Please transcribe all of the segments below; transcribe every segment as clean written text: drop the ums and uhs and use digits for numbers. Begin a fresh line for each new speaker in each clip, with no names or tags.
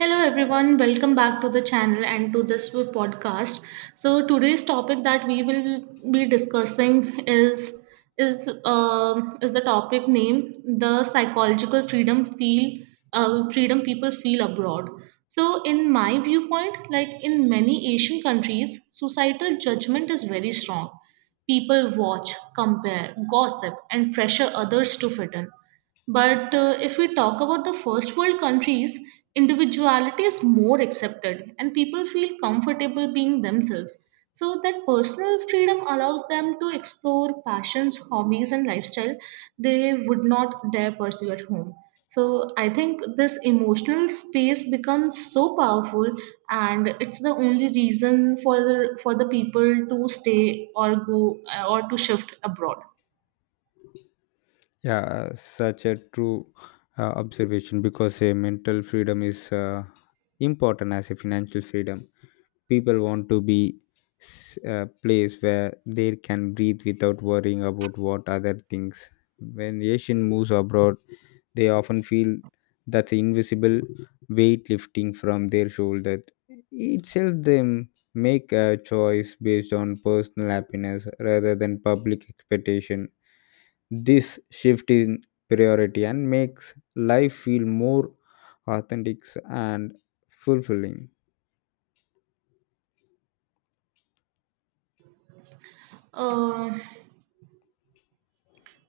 Hello everyone, welcome back to the channel and to this podcast. So today's topic that we will be discussing is the topic name, the psychological freedom feel, freedom people feel abroad. So in my viewpoint, like in many Asian countries, societal judgment is very strong. People watch, compare, gossip, and pressure others to fit in. But if we talk about the first world countries, individuality is more accepted and people feel comfortable being themselves. So that personal freedom allows them to explore passions, hobbies, and lifestyle they would not dare pursue at home. So I think this emotional space becomes so powerful, and it's the only reason for the people to stay or go, or to shift abroad.
Yeah, such a true observation because a mental freedom is important as a financial freedom. People want to be a place where they can breathe without worrying about what other things. When Asian moves abroad, they often feel that's an invisible weight lifting from their shoulder. It helps them make a choice based on personal happiness rather than public expectation, this shift in priority and makes life feel more authentic and fulfilling.
Uh,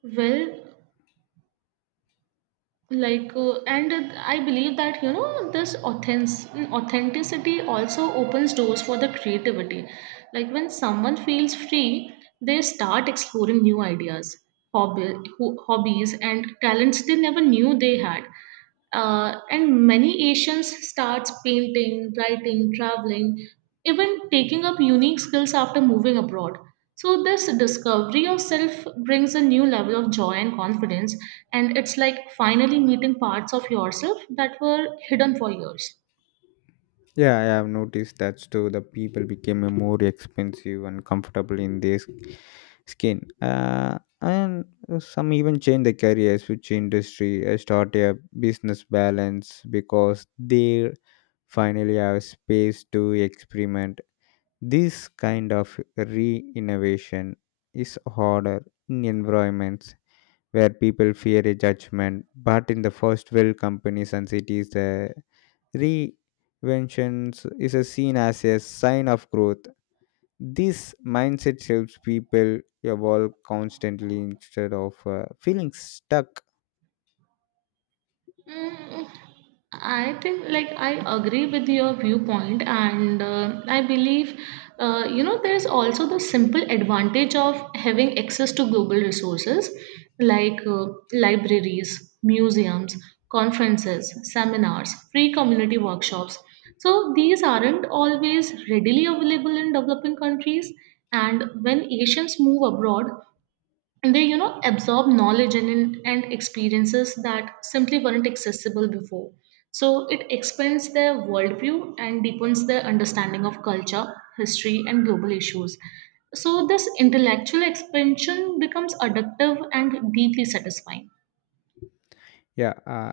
well, like and I believe that, you know, this authenticity also opens doors for the creativity, like when someone feels free they start exploring new ideas, hobby, hobbies and talents they never knew they had. And many Asians starts painting, writing, traveling, even taking up unique skills after moving abroad. So this discovery of self brings a new level of joy and confidence, and it's like finally meeting parts of yourself that were hidden for years.
Yeah, I have noticed that too. The people became a more expensive and comfortable in their skin, and some even change the career, switch industry, start a business balance because they finally have space to experiment. This kind of re-innovation is harder in environments where people fear a judgment. But in the first world companies and cities, the reinventions is a seen as a sign of growth. This mindset helps people evolve constantly instead of feeling stuck.
Mm, I think, like, I agree with your viewpoint, and I believe, you know, there's also the simple advantage of having access to global resources, like libraries, museums, conferences, seminars, free community workshops. So these aren't always readily available in developing countries, and when Asians move abroad, they, you know, absorb knowledge and experiences that simply weren't accessible before, so it expands their worldview and deepens their understanding of culture, history, and global issues. So this intellectual expansion becomes addictive and deeply satisfying.
Yeah,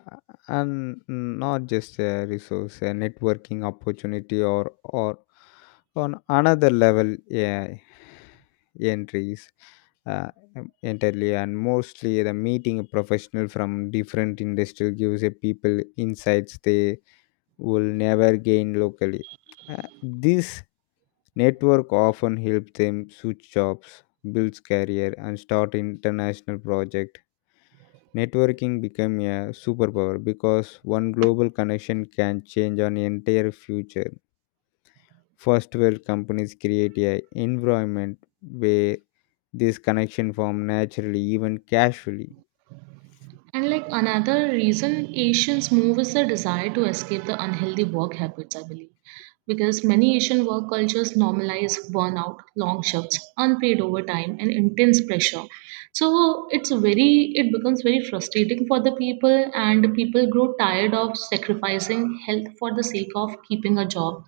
and not just a resource, a networking opportunity, or on another level, yeah, entries. uh, Entirely and mostly the meeting a professional from different industry gives a people insights they will never gain locally. Uh, this network often helps them switch jobs, builds career and start international project. Networking become a superpower because one global connection can change an entire future. First world companies create a environment where this connection form naturally, even casually.
And like another reason Asians move is the desire to escape the unhealthy work habits, I believe. Because many Asian work cultures normalize burnout, long shifts, unpaid overtime, and intense pressure. So it becomes very frustrating for the people, and people grow tired of sacrificing health for the sake of keeping a job.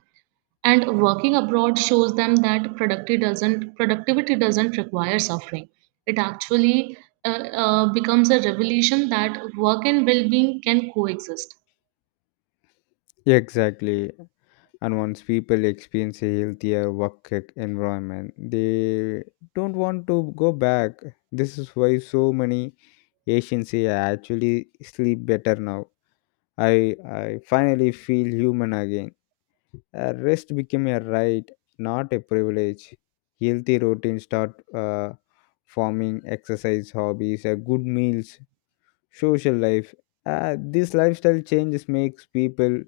And working abroad shows them that productivity doesn't require suffering. It actually uh, becomes a revelation that work and well-being can coexist.
Exactly. And once people experience a healthier work environment, they don't want to go back. This is why so many Asians here actually sleep better now. I finally feel human again. Rest became a right, not a privilege. Healthy routines start forming, exercise, hobbies, good meals, social life. This lifestyle changes makes people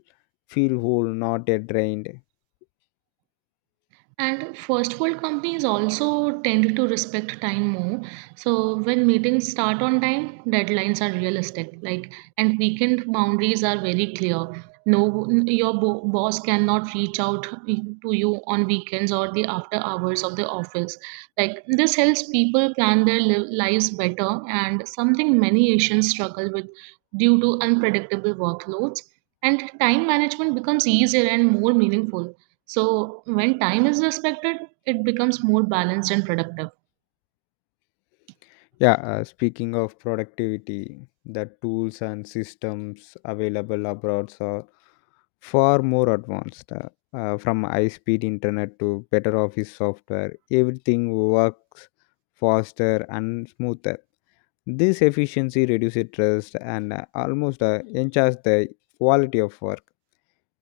feel whole, not drained.
And first world companies also tend to respect time more. So when meetings start on time, deadlines are realistic. Like, and weekend boundaries are very clear. No, your boss cannot reach out to you on weekends or the after hours of the office. Like, this helps people plan their lives better, and something many Asians struggle with due to unpredictable workloads. And time management becomes easier and more meaningful. So when time is respected, it becomes more balanced and productive.
Yeah, speaking of productivity, the tools and systems available abroad are far more advanced. From high-speed internet to better office software, everything works faster and smoother. This efficiency reduces stress and almost enhances the quality of work.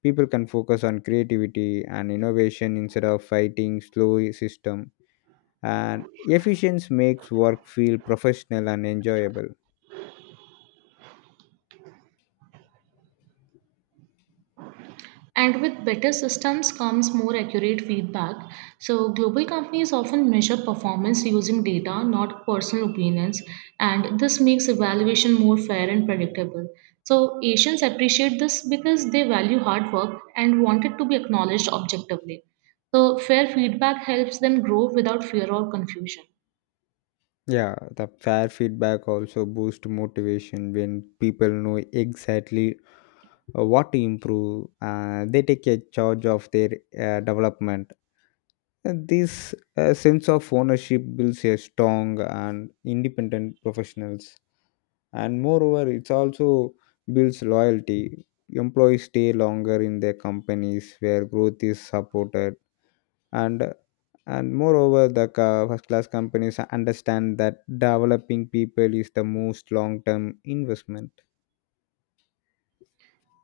People can focus on creativity and innovation instead of fighting slow system. And efficiency makes work feel professional and enjoyable.
And with better systems comes more accurate feedback. So global companies often measure performance using data, not personal opinions, and this makes evaluation more fair and predictable. So Asians appreciate this because they value hard work and want it to be acknowledged objectively. So fair feedback helps them grow without fear or confusion.
Yeah, the fair feedback also boosts motivation when people know exactly what to improve. They take a charge of their development. And this sense of ownership builds a strong and independent professionals. And moreover, it also builds loyalty. Employees stay longer in their companies where growth is supported, and and moreover the first class companies understand that developing people is the most long term investment.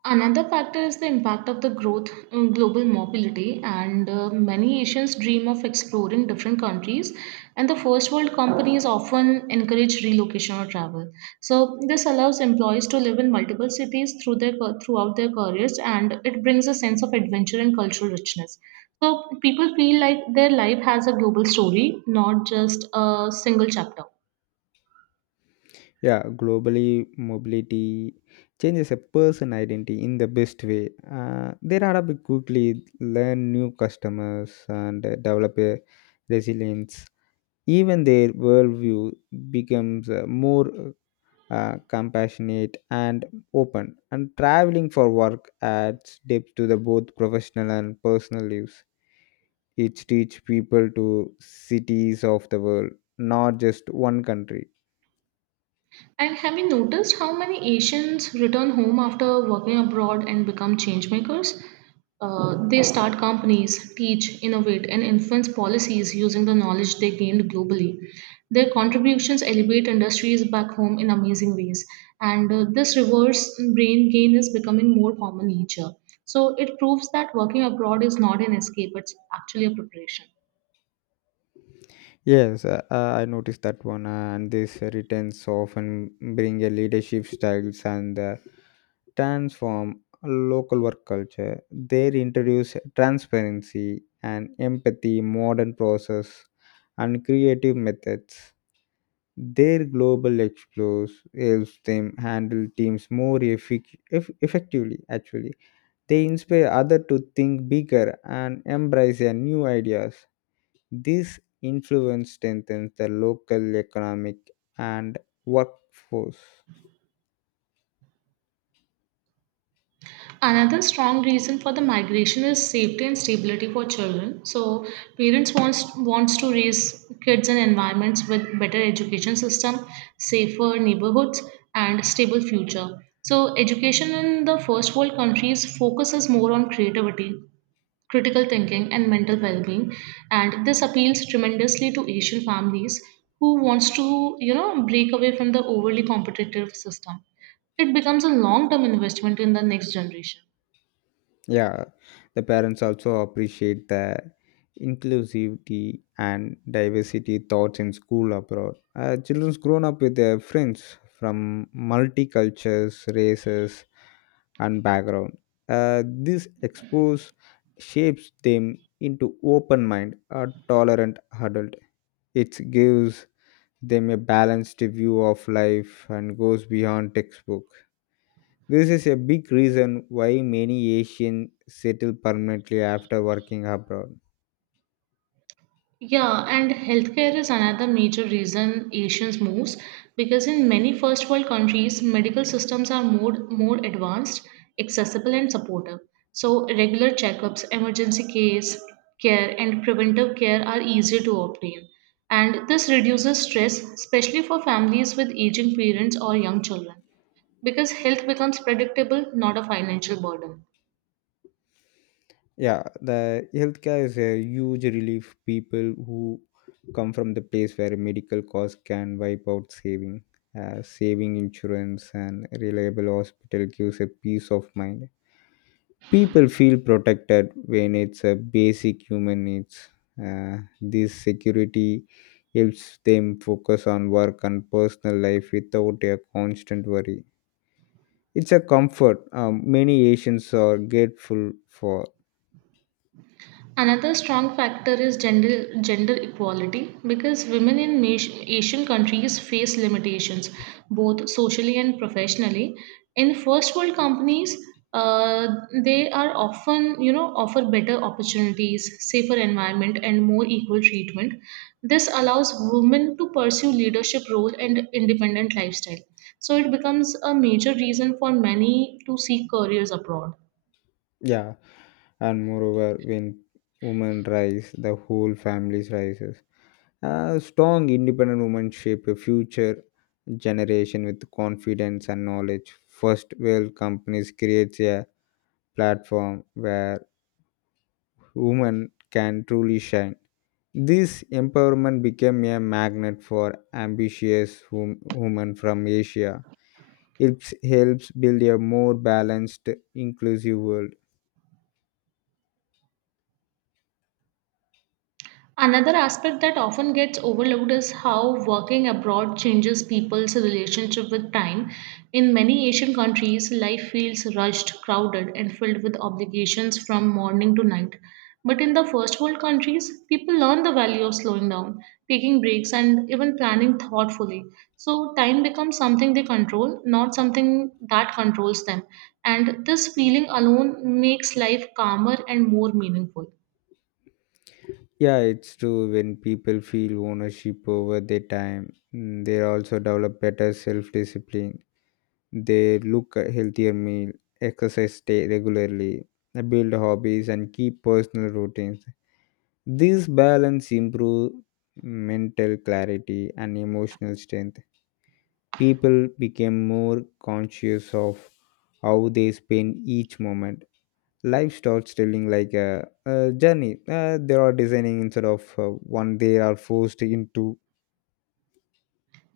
Another factor is the impact of the growth in global mobility, and many Asians dream of exploring different countries, and the first world companies often encourage relocation or travel. So this allows employees to live in multiple cities throughout their careers, and it brings a sense of adventure and cultural richness. So people feel like their life has a global story, not just a single chapter.
Yeah, globally mobility changes a person identity in the best way. Uh, they adapt quickly, learn new customers and develop a resilience, even their worldview becomes more compassionate and open, and traveling for work adds depth to the both professional and personal lives. It teach people to cities of the world, not just one country.
And have you noticed how many Asians return home after working abroad and become change makers? They start companies, teach, innovate, and influence policies using the knowledge they gained globally. Their contributions elevate industries back home in amazing ways, and this reverse brain gain is becoming more common in nature. So it proves that working abroad is not an escape; it's actually a preparation.
Yes, I noticed that one. Uh, and these returns often bring a leadership styles and transform local work culture. They introduce transparency and empathy, modern process and creative methods. Their global explores helps them handle teams more effectively. Actually, they inspire others to think bigger and embrace their new ideas. This influence strengthens the local economic and workforce.
Another strong reason for the migration is safety and stability for children. So parents wants to raise kids in environments with better education system, safer neighborhoods, and stable future. So education in the first world countries focuses more on creativity, critical thinking, and mental well-being, and this appeals tremendously to Asian families who wants to, you know, break away from the overly competitive system. It becomes a long-term investment in the next generation.
Yeah, the parents also appreciate the inclusivity and diversity thoughts in school abroad. Uh, children's grown up with their friends from multi cultures, races and background. Uh, this expose shapes them into open mind a tolerant adult. It gives them a balanced view of life and goes beyond textbook. This is a big reason why many Asians settle permanently after working abroad.
Yeah, and healthcare is another major reason Asians moves, because in many first world countries, medical systems are more advanced, accessible, and supportive. So regular checkups, emergency case care, and preventive care are easier to obtain. And this reduces stress, especially for families with aging parents or young children, because health becomes predictable, not a financial burden.
Yeah, the healthcare is a huge relief people who come from the place where medical costs can wipe out saving. Saving insurance and reliable hospital gives a peace of mind. People feel protected when it's a basic human needs. This security helps them focus on work and personal life without a constant worry. It's a comfort, many Asians are grateful for.
Another strong factor is gender equality, because women in Asian countries face limitations both socially and professionally. In first world companies, uh, they are often, you know, offer better opportunities, safer environment, and more equal treatment. This allows women to pursue leadership role and independent lifestyle. So it becomes a major reason for many to seek careers abroad.
Yeah, and moreover, when women rise, the whole family rises. A strong, independent woman shape a future generation with confidence and knowledge. First world companies creates a platform where women can truly shine. This empowerment became a magnet for ambitious women from Asia. It helps build a more balanced inclusive world.
Another aspect that often gets overlooked is how working abroad changes people's relationship with time. In many Asian countries, life feels rushed, crowded, and filled with obligations from morning to night. But in the first world countries, people learn the value of slowing down, taking breaks, and even planning thoughtfully. So time becomes something they control, not something that controls them. And this feeling alone makes life calmer and more meaningful.
Yeah, it's true, when people feel ownership over their time, mm, they also develop better self-discipline. They look a healthier meal, exercise stay regularly, build hobbies and keep personal routines. This balance improves mental clarity and emotional strength. People became more conscious of how they spend each moment. Livestock stealing like a journey they are designing instead of one they are forced into.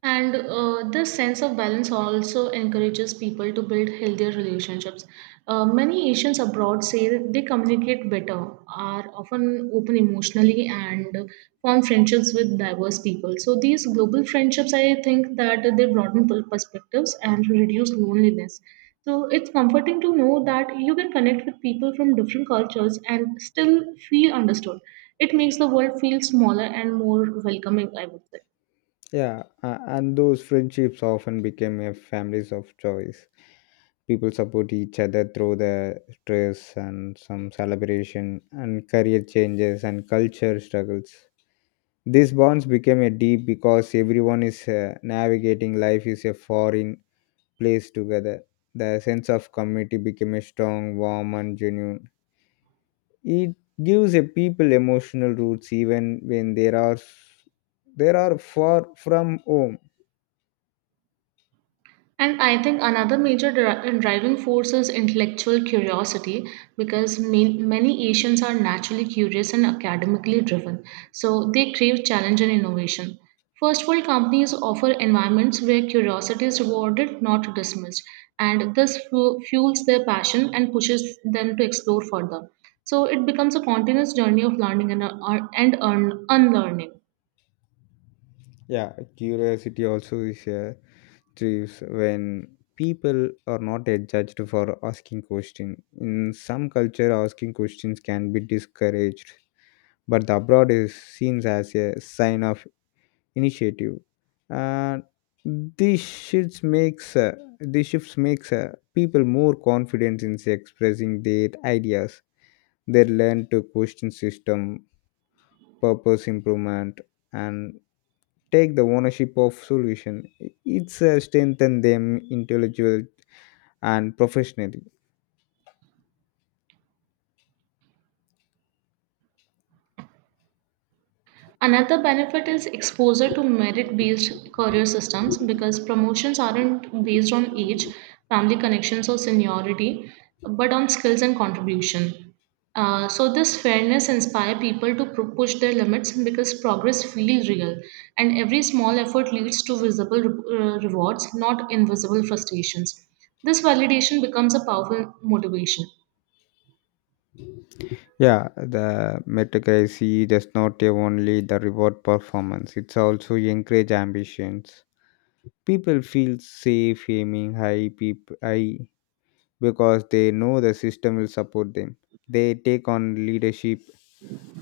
And this sense of balance also encourages people to build healthier relationships. Many Asians abroad say they communicate better, are often open emotionally, and form friendships with diverse people. So these global friendships, I think that they broaden perspectives and reduce loneliness. So it's comforting to know that you can connect with people from different cultures and still feel understood. It makes the world feel smaller and more welcoming, I would say.
Yeah, and those friendships often became a families of choice. People support each other through the stress and some celebration and career changes and culture struggles. These bonds became a deep because everyone is navigating life is a foreign place together. The sense of community became a strong, warm and genuine. It gives a people emotional roots even when there are far from home.
And I think another major driving force is intellectual curiosity, because many Asians are naturally curious and academically driven, so they crave challenge and innovation. First world companies offer environments where curiosity is rewarded, not dismissed, and this fuels their passion and pushes them to explore further. So it becomes a continuous journey of learning and, unlearning.
Yeah, curiosity also is a thrives when people are not judged for asking questions. In some culture, asking questions can be discouraged, but the abroad is seen as a sign of initiative. And this shifts makes uh, this shifts makes people more confident in expressing their ideas. They learn to question system, purpose improvement, and take the ownership of solution. It's strengthen them intellectual and professionally.
Another benefit is exposure to merit based career systems, because promotions aren't based on age, family connections, or seniority, but on skills and contribution. So this fairness inspires people to push their limits because progress feels real, and every small effort leads to visible rewards, not invisible frustrations. This validation becomes a powerful motivation.
Yeah, the meritocracy does not only the reward performance; it's also encourage ambitions. People feel safe aiming high, high because they know the system will support them. They take on leadership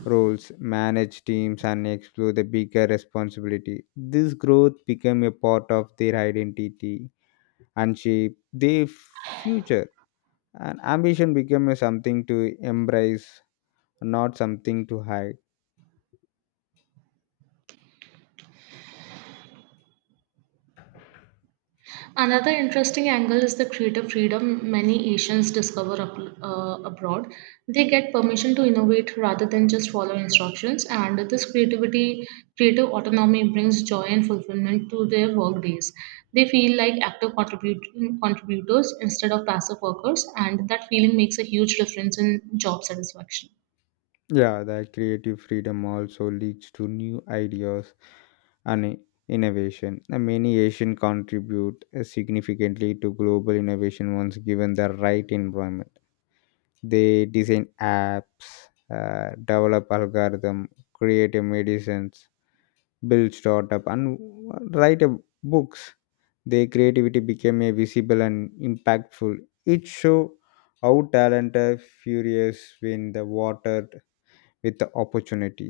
roles, manage teams, and explore the bigger responsibility. This growth became a part of their identity and shape their future. And ambition became a something to embrace, not something to hide.
Another interesting angle is the creative freedom many Asians discover abroad. They get permission to innovate rather than just follow instructions, and this creative autonomy brings joy and fulfillment to their work days. They feel like active contributors instead of passive workers, and that feeling makes a huge difference in job satisfaction.
Yeah, the creative freedom also leads to new ideas and innovation. And many Asian contribute significantly to global innovation once given the right environment. They design apps, develop algorithm, create a medicines, build startup and write a books. Their creativity became a visible and impactful. It show how talented furious when the watered with the opportunity.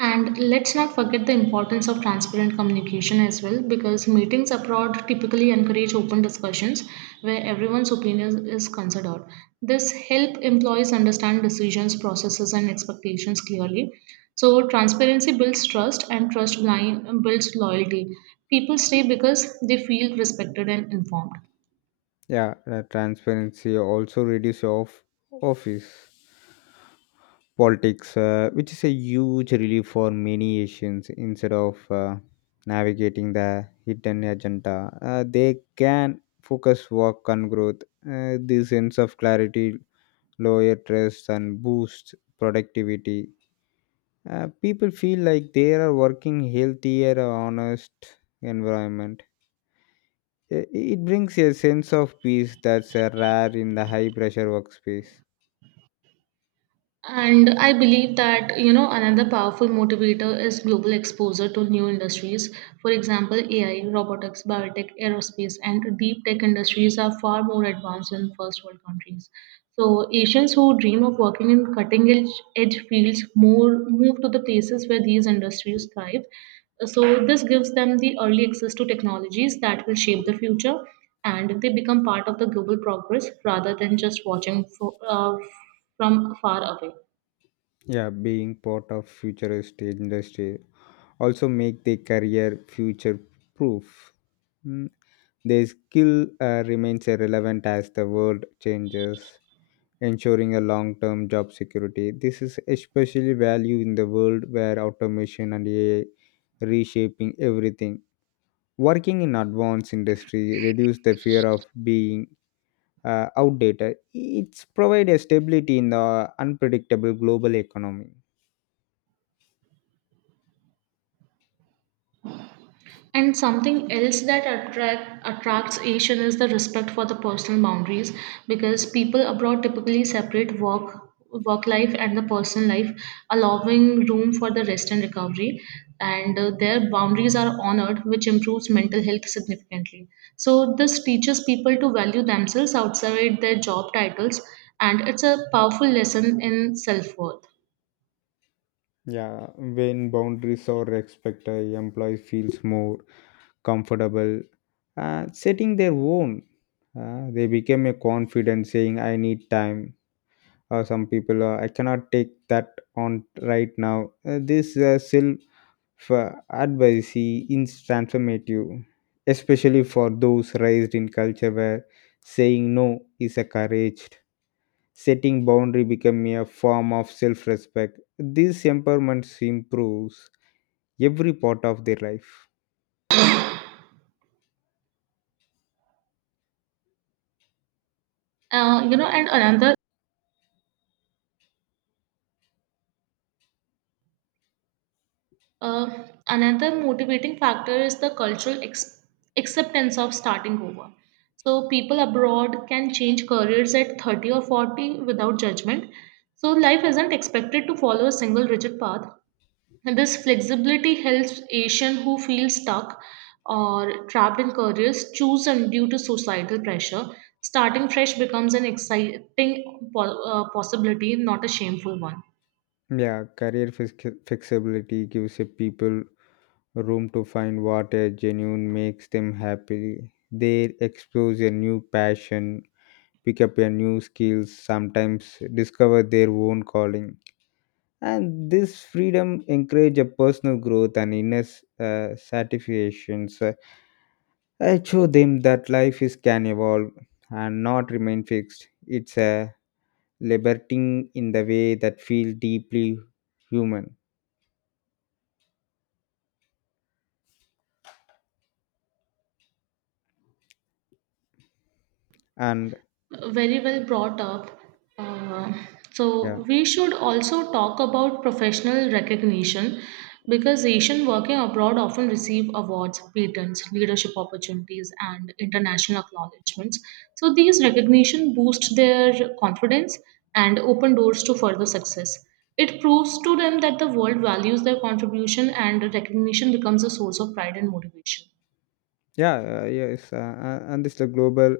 And let's not forget the importance of transparent communication as well, because meetings abroad typically encourage open discussions where everyone's opinion is considered. This helps employees understand decisions, processes, and expectations clearly. So transparency builds trust, and trust blind builds loyalty. People stay because they feel respected and informed.
Yeah, the transparency also reduce of office politics, which is a huge relief for many Asians. Instead of navigating the hidden agenda, they can focus work on growth. This sense of clarity, lower stress, and boosts productivity. People feel like they are working healthier, honest environment. It brings a sense of peace that's rare in the high pressure workspace.
And I believe that, you know, another powerful motivator is global exposure to new industries. For example, AI, robotics, biotech, aerospace, and deep tech industries are far more advanced in first world countries. So Asians who dream of working in cutting edge fields more move to the places where these industries thrive. So this gives them the early access to technologies that will shape the future, and they become part of the global progress rather than just watching for, from far away.
Yeah, being part of futuristic industry also make their career future proof. Mm, their skill remains relevant as the world changes, ensuring a long term job security. This is especially valued in the world where automation and AI reshaping everything. Working in advanced industry reduce the fear of being outdated. It's provide a stability in the unpredictable global economy.
And something else that attracts Asian is the respect for the personal boundaries, because people abroad typically separate work life and the personal life, allowing room for the rest and recovery. And their boundaries are honored, which improves mental health significantly. So this teaches people to value themselves outside their job titles, and it's a powerful lesson in self worth.
Yeah, when boundaries are respected, employees feels more comfortable setting their own. They became a confident saying, I need time. Or some people, I cannot take that on right now. This self advocacy is transformative, especially for those raised in culture where saying no is encouraged. Setting boundary become a form of self-respect. This empowerment improves every part of their life.
You know, and another Uh, another motivating factor is the cultural acceptance of starting over. So people abroad can change careers at 30 or 40 without judgment. So life isn't expected to follow a single rigid path. And this flexibility helps Asian who feel stuck or trapped in careers chosen due to societal pressure. Starting fresh becomes an exciting possibility, not a shameful one.
Yeah, flexibility gives a people room to find what a genuine makes them happy. They explore a new passion, pick up a new skills, sometimes discover their own calling. And this freedom encourage a personal growth and inner satisfactions. I show them that life is can evolve and not remain fixed. It's a liberating in the way that feel deeply human and
Very well brought up. Uh, so
yeah.
we should also talk about professional recognition, because Asian working abroad often receive awards, patents, leadership opportunities, and international acknowledgments. So these recognition boost their confidence and open doors to further success. It proves to them that the world values their contribution, and recognition becomes a source of pride and motivation.
Yeah, and this the global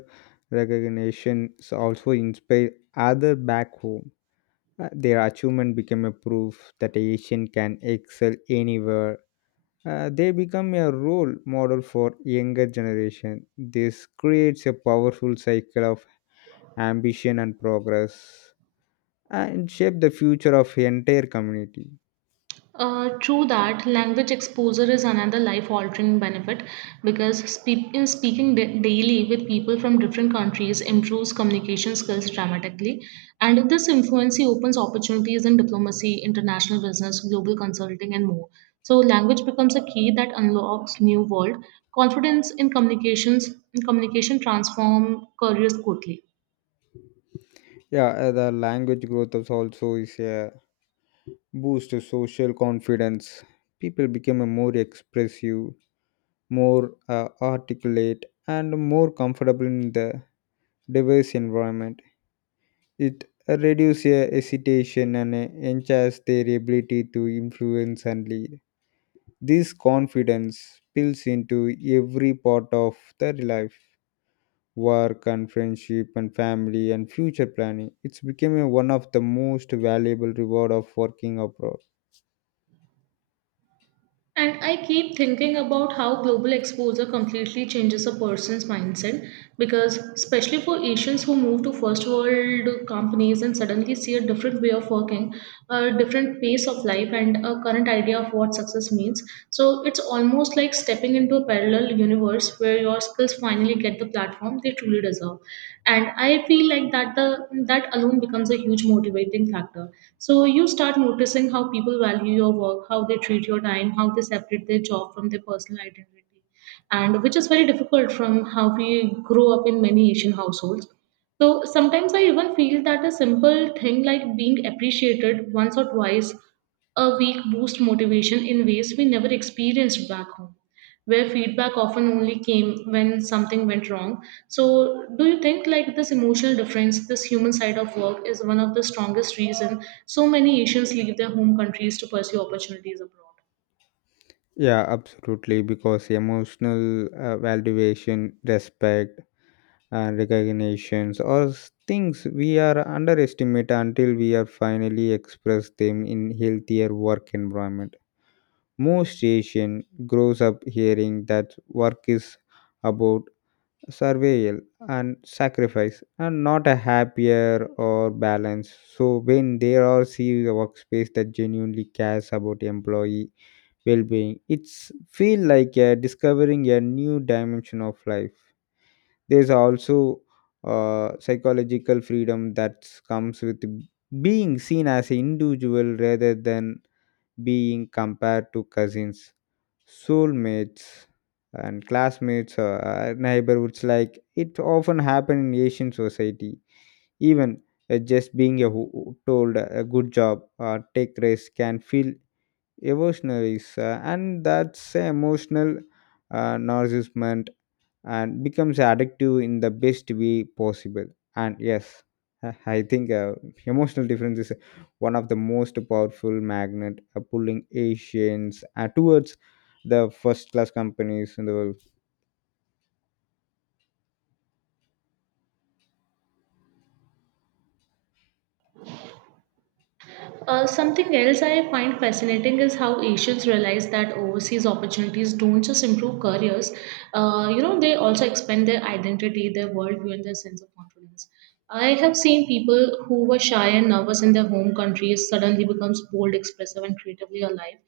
recognition also inspire other back home. Their achievement became a proof that Asian can excel anywhere. They become a role model for younger generation. This creates a powerful cycle of ambition and progress and shape the future of entire community.
True that language exposure is another life altering benefit, because in speaking daily with people from different countries improves communication skills dramatically. And this influency opens opportunities in diplomacy, international business, global consulting, and more. So language becomes a key that unlocks new world. Confidence in communication transform careers quickly.
Yeah, the language growth is also is a boost to social confidence. People become a more expressive, more articulate, and more comfortable in the diverse environment. It reduces hesitation and enhances their ability to influence and lead. This confidence spills into every part of their life, work and friendship and family and future planning. It's become one of the most valuable reward of working abroad.
And I keep thinking about how global exposure completely changes a person's mindset, because, especially for Asians who move to first world companies and suddenly see a different way of working, a different pace of life, and a current idea of what success means. So it's almost like stepping into a parallel universe where your skills finally get the platform they truly deserve. And I feel like that alone becomes a huge motivating factor. So you start noticing how people value your work, how they treat your time, how they separate their job from their personal identity. And which is very difficult from how we grow up in many Asian households. So sometimes I even feel that a simple thing like being appreciated once or twice a week boosts motivation in ways we never experienced back home, where feedback often only came when something went wrong. So, do you think like this emotional difference, this human side of work, is one of the strongest reason so many Asians leave their home countries to pursue opportunities abroad?
Yeah, absolutely. Because emotional valuation, respect, and recognitions are things we are underestimate until we are finally express them in healthier work environment. Most Asian grows up hearing that work is about survival and sacrifice and not a happier or balance. So when there are see a workspace that genuinely cares about employee well-being. It's feel like discovering a new dimension of life. There's also psychological freedom that comes with being seen as an individual rather than being compared to cousins, soulmates, and classmates, neighborhoods. Like it often happen in Asian society, even just being a who told a good job or take risk can feel evolutionaries, and that's a emotional nourishment and becomes addictive in the best way possible. And yes, I think emotional difference is one of the most powerful magnet pulling asians towards the first class companies in the world.
Something else I find fascinating is how Asians realize that overseas opportunities don't just improve careers. You know, they also expand their identity, their worldview, and their sense of confidence. I have seen people who were shy and nervous in their home countries suddenly becomes bold, expressive, and creatively alive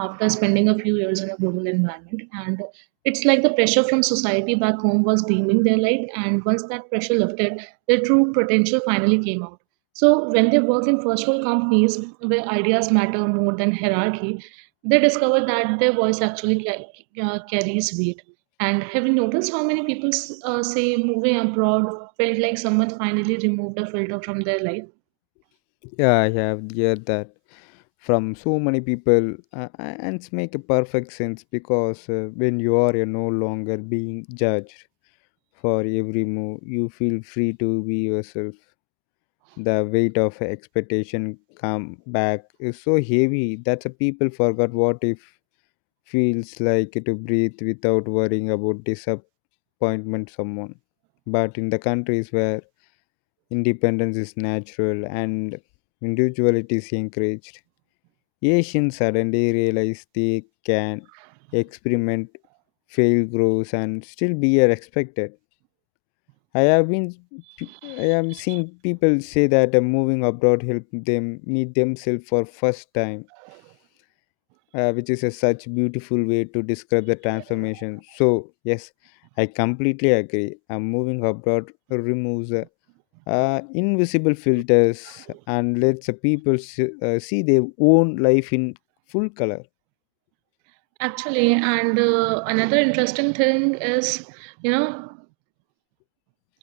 after spending a few years in a global environment. And it's like the pressure from society back home was dimming their light, and once that pressure lifted, their true potential finally came out. So when they work in first world companies where ideas matter more than hierarchy, they discover that their voice actually carries weight. And have you noticed how many people say moving abroad felt like someone finally removed a filter from their life?
Yeah, I have heard that from so many people. Uh, and it's make a perfect sense because when you are you're no longer being judged. For every move, you feel free to be yourself. The weight of expectation come back is so heavy that the people forgot what it feels like to breathe without worrying about disappointment someone. But in the countries where independence is natural and individuality is encouraged, Asians suddenly realize they can experiment, fail, grows, and still be respected. I have been I have seen people say that moving abroad helped them meet themselves for first time, which is a such beautiful way to describe the transformation. So yes, I completely agree. Moving abroad removes invisible filters and lets the people see their own life in full color.
Actually, and another interesting thing is, you know,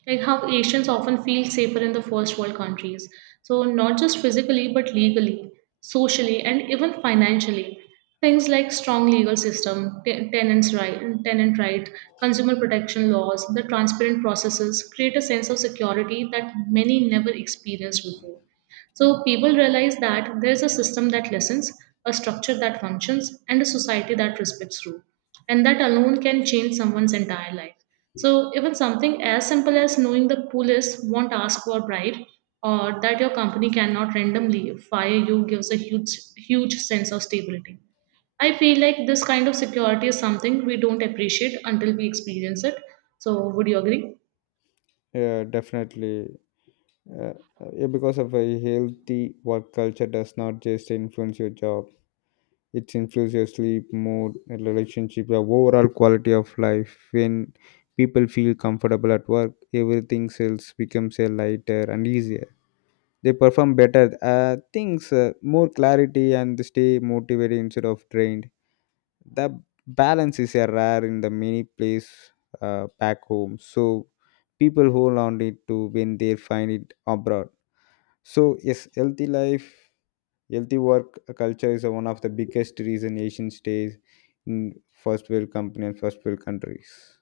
like how Asians often feel safer in the first world countries. So, not just physically, but legally, socially, and even financially. Things like strong legal system, tenant right, consumer protection laws, the transparent processes create a sense of security that many never experienced before. So people realize that there's a system that listens, a structure that functions, and a society that respects rule. And that alone can change someone's entire life. So even something as simple as knowing the police won't ask for a bribe or that your company cannot randomly fire you gives a huge sense of stability. I feel like this kind of security is something we don't appreciate until we experience it. So would you agree?
Yeah, definitely. Uh, yeah, because of a healthy work culture does not just influence your job. It influences sleep, mood, relationship, the overall quality of life. When people feel comfortable at work, everything else becomes a lighter and easier. They perform better things, more clarity, and they stay motivated instead of drained. The balance is a rare in the many place back home. So people hold on it to when they find it abroad. So yes, healthy work culture is one of the biggest reason Asian stays in first world company and first world countries.